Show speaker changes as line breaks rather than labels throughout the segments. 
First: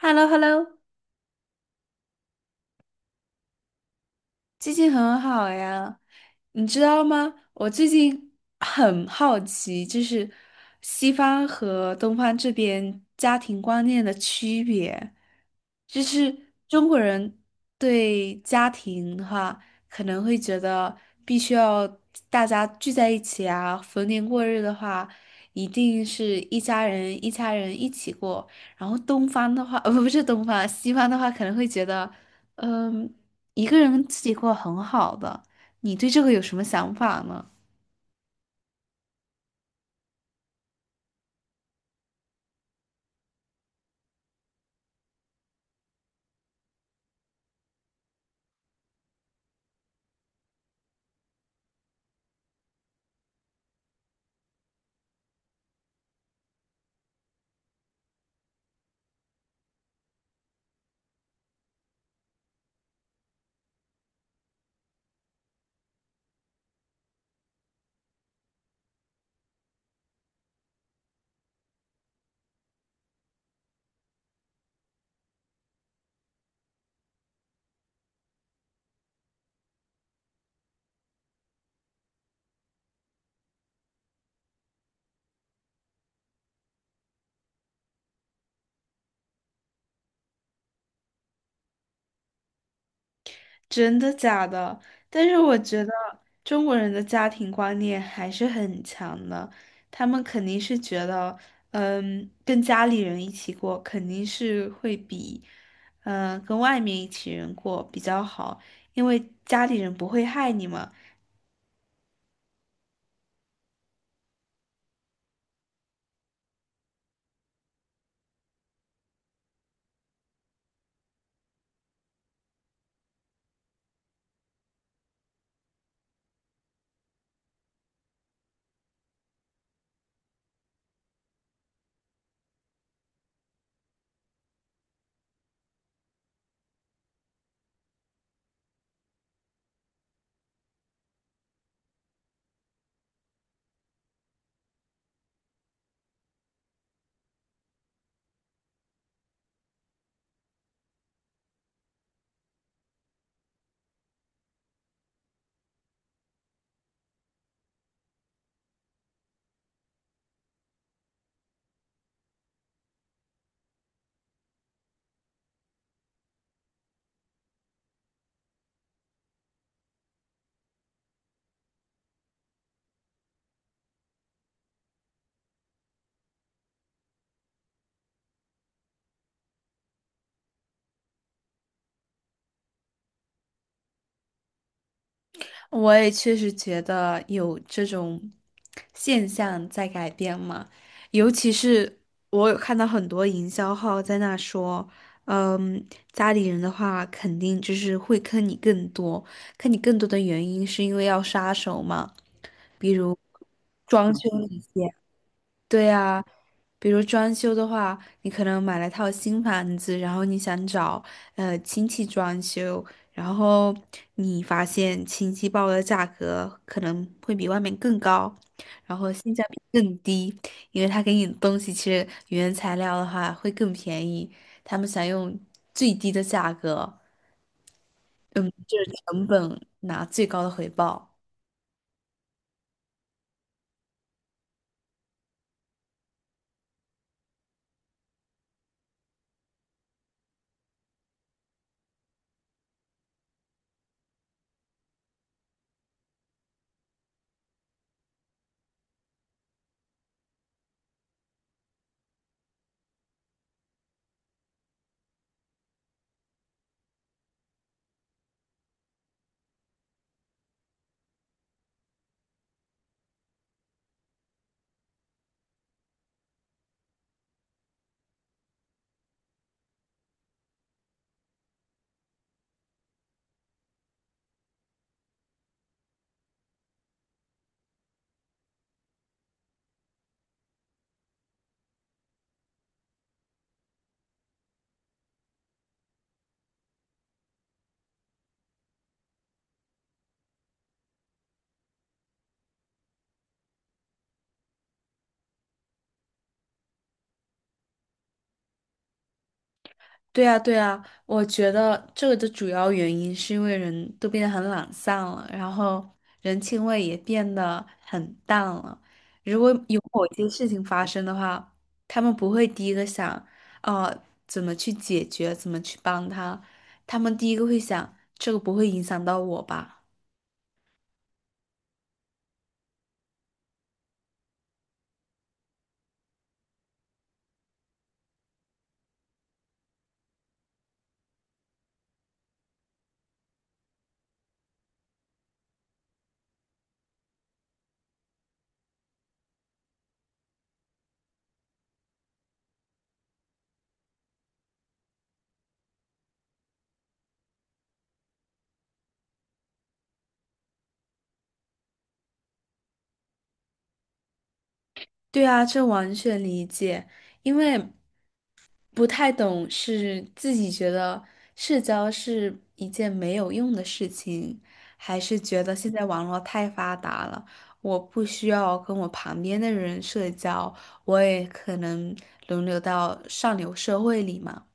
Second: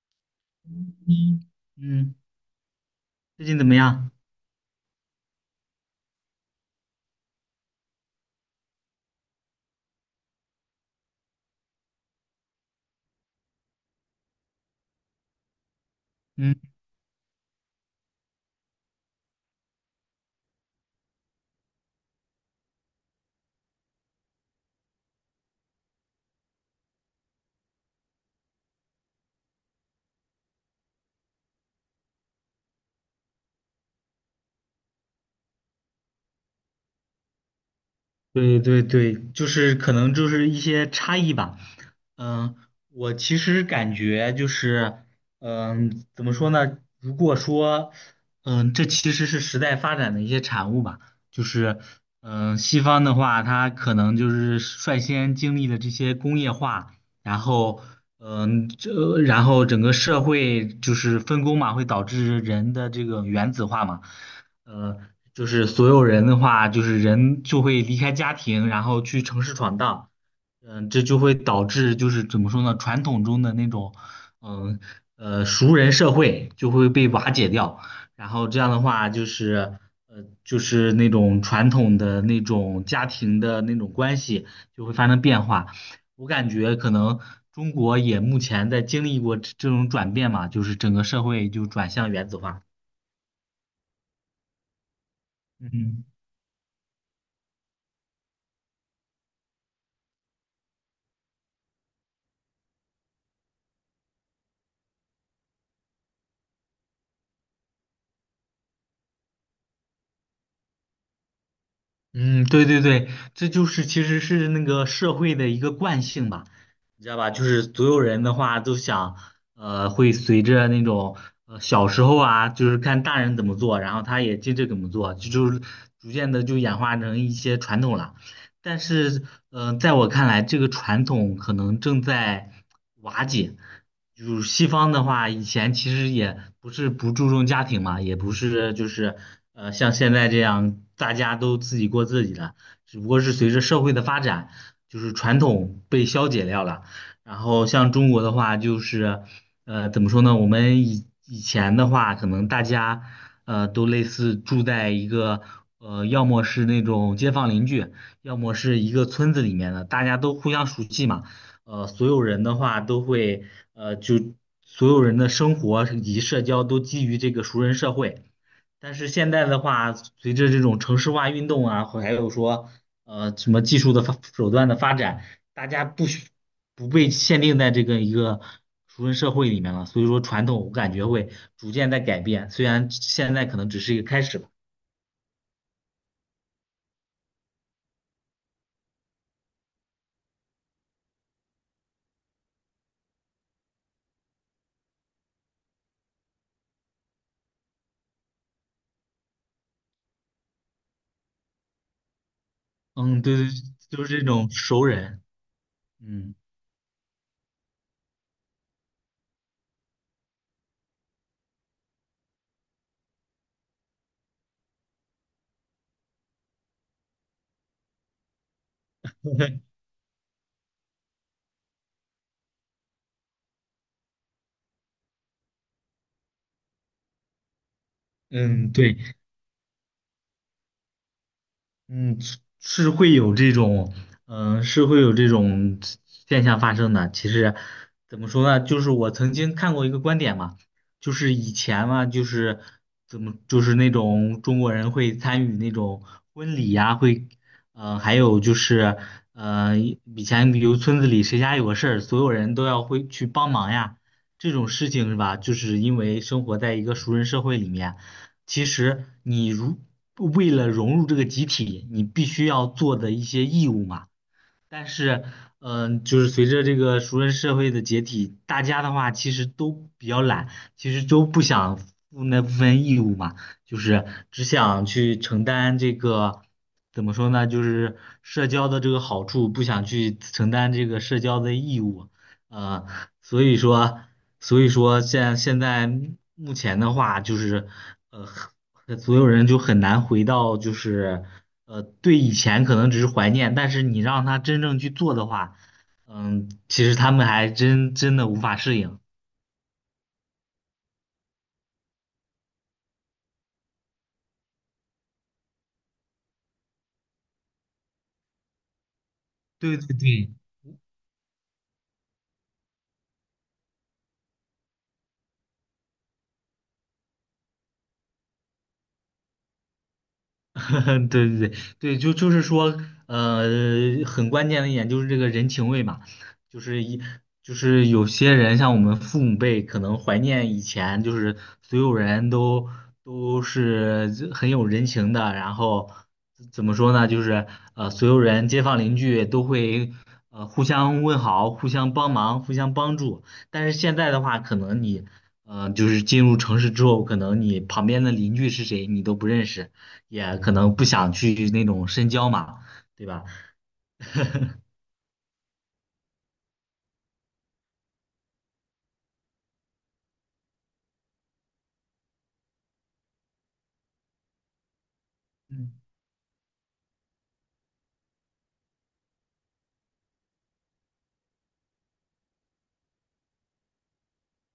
h e l l o h e l l o
嗯嗯，最近怎么样？
最近很好呀，你知道吗？我最近很好奇，就是西方和东方这边家庭观念的区别，就是
嗯，
中国人对家庭的话，可能会觉得必须要大家聚在一起啊，逢年过日的话，一定是一家人一家人一起过。然后东方的话，呃，不不是东方，西方的话可能会觉得。嗯，一个人自己过很好的，你对这个有什么想法呢？
对对对，就是可能就是一些差异吧。嗯，我其实感觉就是，怎么说呢？如果说，这其实是时代发展的一些产物吧。就是，西方的话，它可能就是率先经历了这些工业化，然后，然后整个社会就是分工嘛，会导致人的这个原子化嘛。呃，就是所有人的话，人就会离开家庭，然后去城市闯荡，这就会导致就是怎么说呢，传统中的那种，嗯熟人社会就会被瓦解掉，然后这样的话就是，就是那种传统的那种家庭的那种关系就会发生变化，我感觉可能中国也目前在经历过这种转变嘛，就是整个社会就转向原子化，
真的假的？但是我觉得
嗯。
中国人的家庭观念还是很强的，他们肯定是觉得，嗯，跟家里人一起过肯定是会比，嗯，跟外面一起人过比较好，因为家里人不会害你嘛。
嗯，对对对，这就是其实是那个社会的一个惯性吧，你知道吧？就是所有人的话都想，会随着那种小时候啊，就是看大人怎么做，然后他也接着怎么做，就是逐渐的就演化成一些传统了。但是，在我看来，这个传统可能正在瓦解。就是西方的话，以前其实也不是不注重家庭嘛，也不是就是像现在这样大家都自己过自己的，只不过是随着社会的发展，就是传统被消解掉了。然后像中国的话，就是怎么说呢？我们以前的话，可能大家都类似住在一个要么是那种街坊邻居。要么是一个村子里面的，大家都互相熟悉嘛，所有人的话都会，呃，就所有人的生活以及社交都基于这个熟人社会。但是现在的话，随着这种城市化运动啊，还有说，什么技术的手段的发展，大家不被限定在这个一个熟人社会里面了，所以说传统我感觉会逐渐在改变，虽然现在可能只是一个开始吧。
我也确实觉得有这种现象在改变嘛，尤其是我有看到很多营销号在那说，嗯，家里人的话肯定就是会坑你更多，坑你更多的原因是因为要杀手嘛，比如
嗯，对对，就
装
是这
修
种
一
熟
些。
人，
对呀，
嗯。
比如装修的话，你可能买了套新房子，然后你想找亲戚装修，然后你发现亲戚报的价格可能会比外面更高，然后性价比更低，因为他给你的东西其实原材料的话会更便宜，他们想用最低的价格，嗯，
嗯，
就是
对，
成本拿最高的回报。
嗯，会有这种，嗯，是会有这种现象发生的。其实怎么说呢，就是我曾经看过一个观点嘛，就是以前嘛，就是怎么，就是那种中国人会参与那种婚礼呀、会，呃，还有就是，呃，以前比如村子里谁家有个事儿，所有人都要会去帮忙呀，这种事情是吧？就是因为生活在一个熟人社会里面。其实为了融入这个集体，你必须要做的一些义务嘛。但是，就是随着这个熟人社会的解体，大家的话其实都比较懒，其实都不想负那部分义务嘛，就是只想去承担这个。怎么说呢？就是社交的这个好处，不想去承担这个社交的义务，呃，所以说，所以说现在目前的话，就是呃，所有人就很难回到就是，对以前可能只是怀念，但是你让他真正去做的话，嗯，其实他们还真的无法适应。
对啊，对啊，我觉得这个的主要原因是因为人都变得很懒散了，然后人情味也变得很淡了。如果
对
有
对
某些
对，
事情发生的话，他们不会第一个想，怎么去解决，怎么去帮他，他们第一个会想，这个不会影响到我吧？
对对对对，就是说，呃，很关键的一点就是这个人情味嘛，就是一就是有些人像我们父母辈可能怀念以前，就是所有人都都是很有人情的，然后怎么说呢，就是所有人街坊邻居都会互相问好、互相帮忙、互相帮助，但是现在的话，可能你就是进入城市之后，可能你旁边的邻居是谁你都不认识。也可能不想去那种深交嘛，对吧？
对啊，这完全理解，因为不太懂是自己觉得社交是一件没有用的事情，还是觉得现
嗯，
在网络太发达了，我不需要跟我旁边的人社交，我也可能轮流到上流社会里嘛。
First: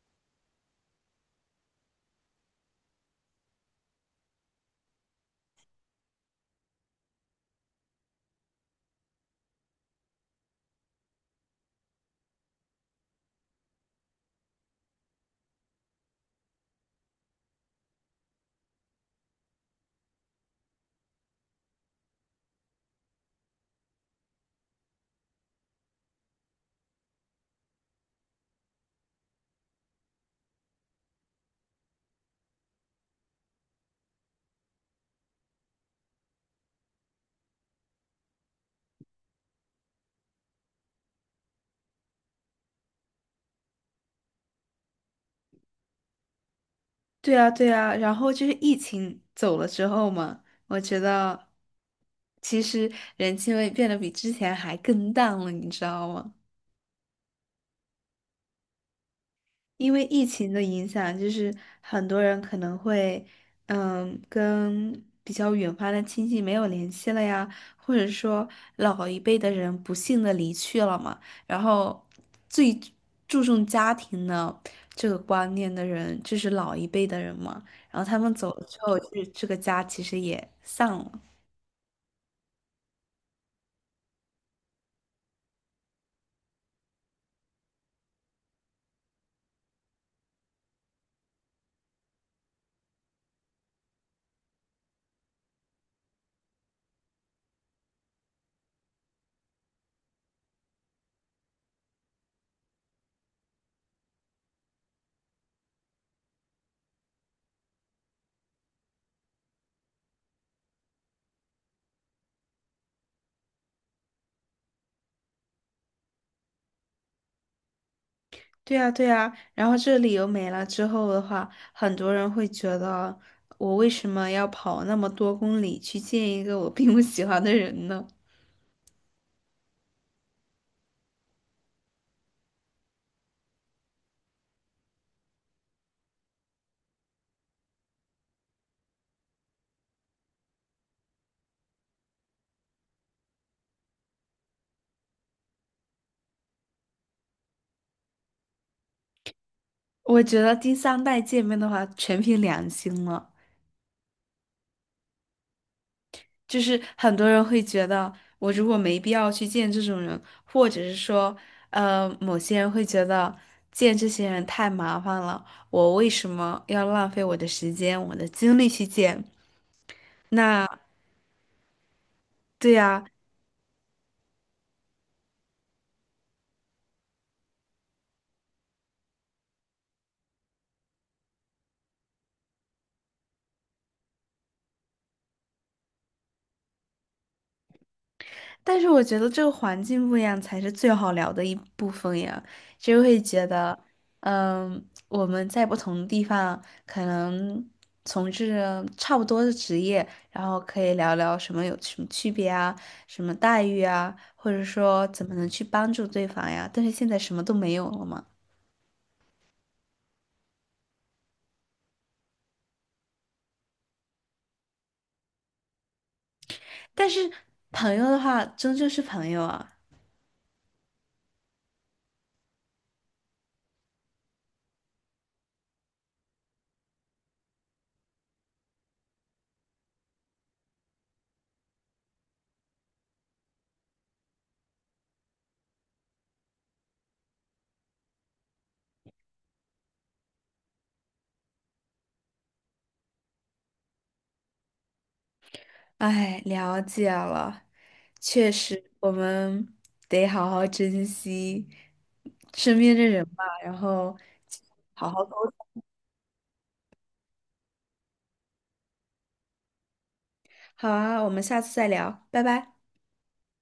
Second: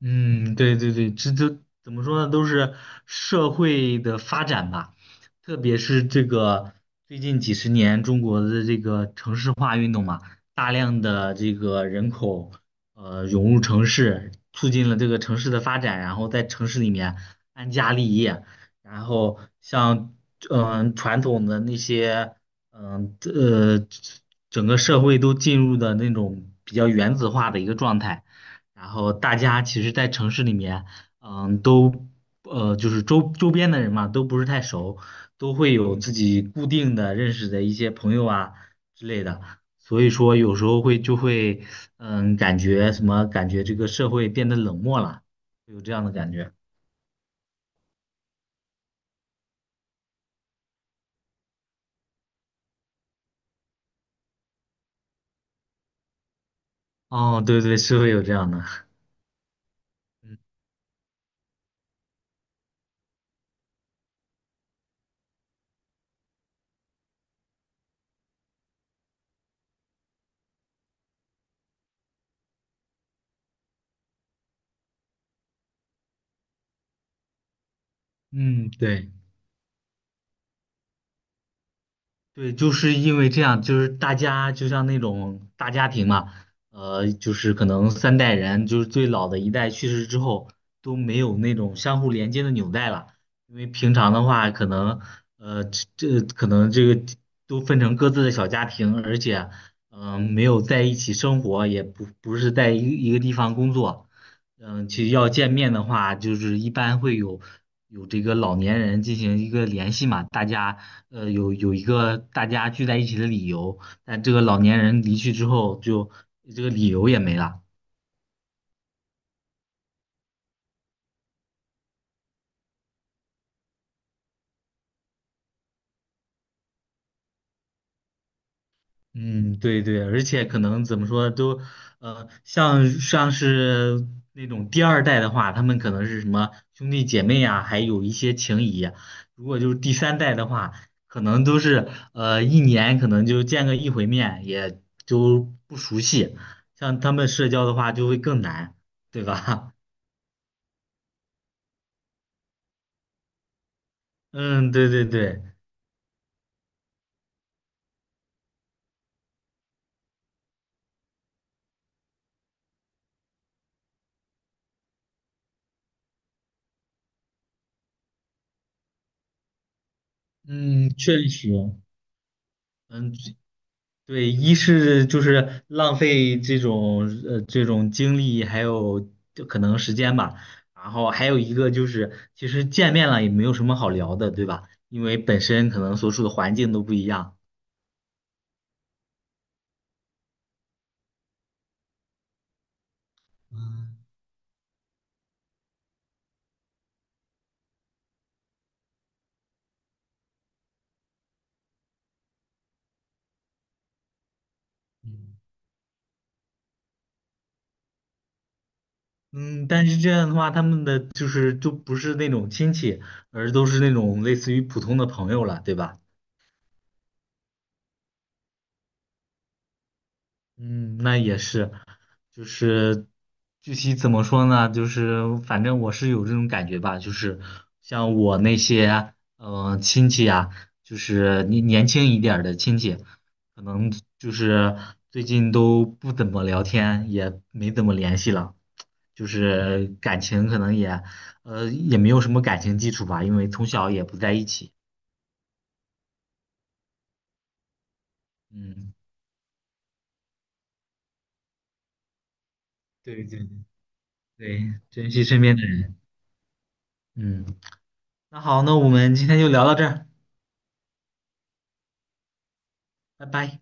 嗯，对对对，这都怎么说呢？都是社会的发展吧，特别是这个最近几十年中国的这个城市化运动嘛，大量的这个人口涌入城市，促进了这个城市的发展，然后在城市里面安家立业，然后像传统的那些嗯呃整个社会都进入的那种比较原子化的一个状态。然后大家其实，在城市里面，嗯，都就是周边的人嘛，都不是太熟，都会有自己固定的认识的一些朋友啊之类的，所以说有时候就会，嗯，感觉这个社会变得冷漠了，有这样的感觉。
对啊，对啊，然后就是疫情走了之后嘛，我觉得其实人气味变得比之前还更淡了，你知道吗？
哦，对对，是会有这样的。
因为疫情的影响，就是很多人可能会，嗯，跟比较远方的亲戚没有联系了呀，或者说老一辈的人不幸的离去了嘛，然后最注重家庭的这个观念的人，就是老一辈的人嘛，然后他们走了
嗯，
之后，
对。
就是这个家其实也散了。
对，就是因为这样，就是大家就像那种大家庭嘛，就是可能三代人，就是最老的一代去世之后都没有那种相互连接的纽带了，因为平常的话，可能呃这这可能这个都分成各自的小家庭，而且没有在一起生活，也不是在一个地方工作，其实要见面的话，就是一般会有这个老年人进行一个联系嘛，大家。有一个大家聚在一起的理由，但这个老年人离去之后就，这个理由也没了。
对呀，对呀，然后这个理由没了之后的话，很多人会觉得我为什么要跑那么多公里去见一个我并不喜欢的人呢？
嗯，对对，而且可能怎么说都，像是那种第二代的话，他们可能是什么兄弟姐妹啊，还有一些情谊啊如果就是第三代的话，可能都是一年可能就见个一回面，也就不熟悉。像他们社交的话就会更难，对吧？
我觉得第三代见面的话，全凭良心了。
嗯，对对对。
就是很多人会觉得，我如果没必要去见这种人，或者是说，某些人会觉得见这些人太麻烦了，我为什么要浪费我的时间、我的精力去见？那
嗯，确实，
对呀。
嗯，对，一是就是浪费这种这种精力，还有就可能时间吧，然后还有一个就是，其实见面了也没有什么好聊的，对吧？因为本身可能所处的环境都不一样。
但是我觉得这个环境不一样才是最好聊的一部分呀，就会觉得，嗯，我们在不同的地方可能从事着差不多的职业，然后可以聊聊什么有什么区别啊，什么待遇啊，或者说怎么能去帮助对方呀。但是现在什么都没有了嘛。
嗯，但是这样的话，他们的就不是那种亲戚，而都是那种类似于普通的朋友了，对吧？
但是朋友的话，终究是朋友啊。
嗯，那也是，就是具体怎么说呢？就是反正我是有这种感觉吧，就是像我那些亲戚啊，就是年轻一点儿的亲戚，可能就是最近都不怎么聊天，也没怎么联系了，就是感情可能也也没有什么感情基础吧，因为从小也不在一起。
哎，了解了，确实，
嗯，
我们得好好珍惜身边的人
对
吧，
对
然后
对，
好
珍
好
惜身
沟
边的
通。
人。嗯，那好，那我们今天就聊到这儿。
好啊，我们下次再聊，拜拜。
拜拜。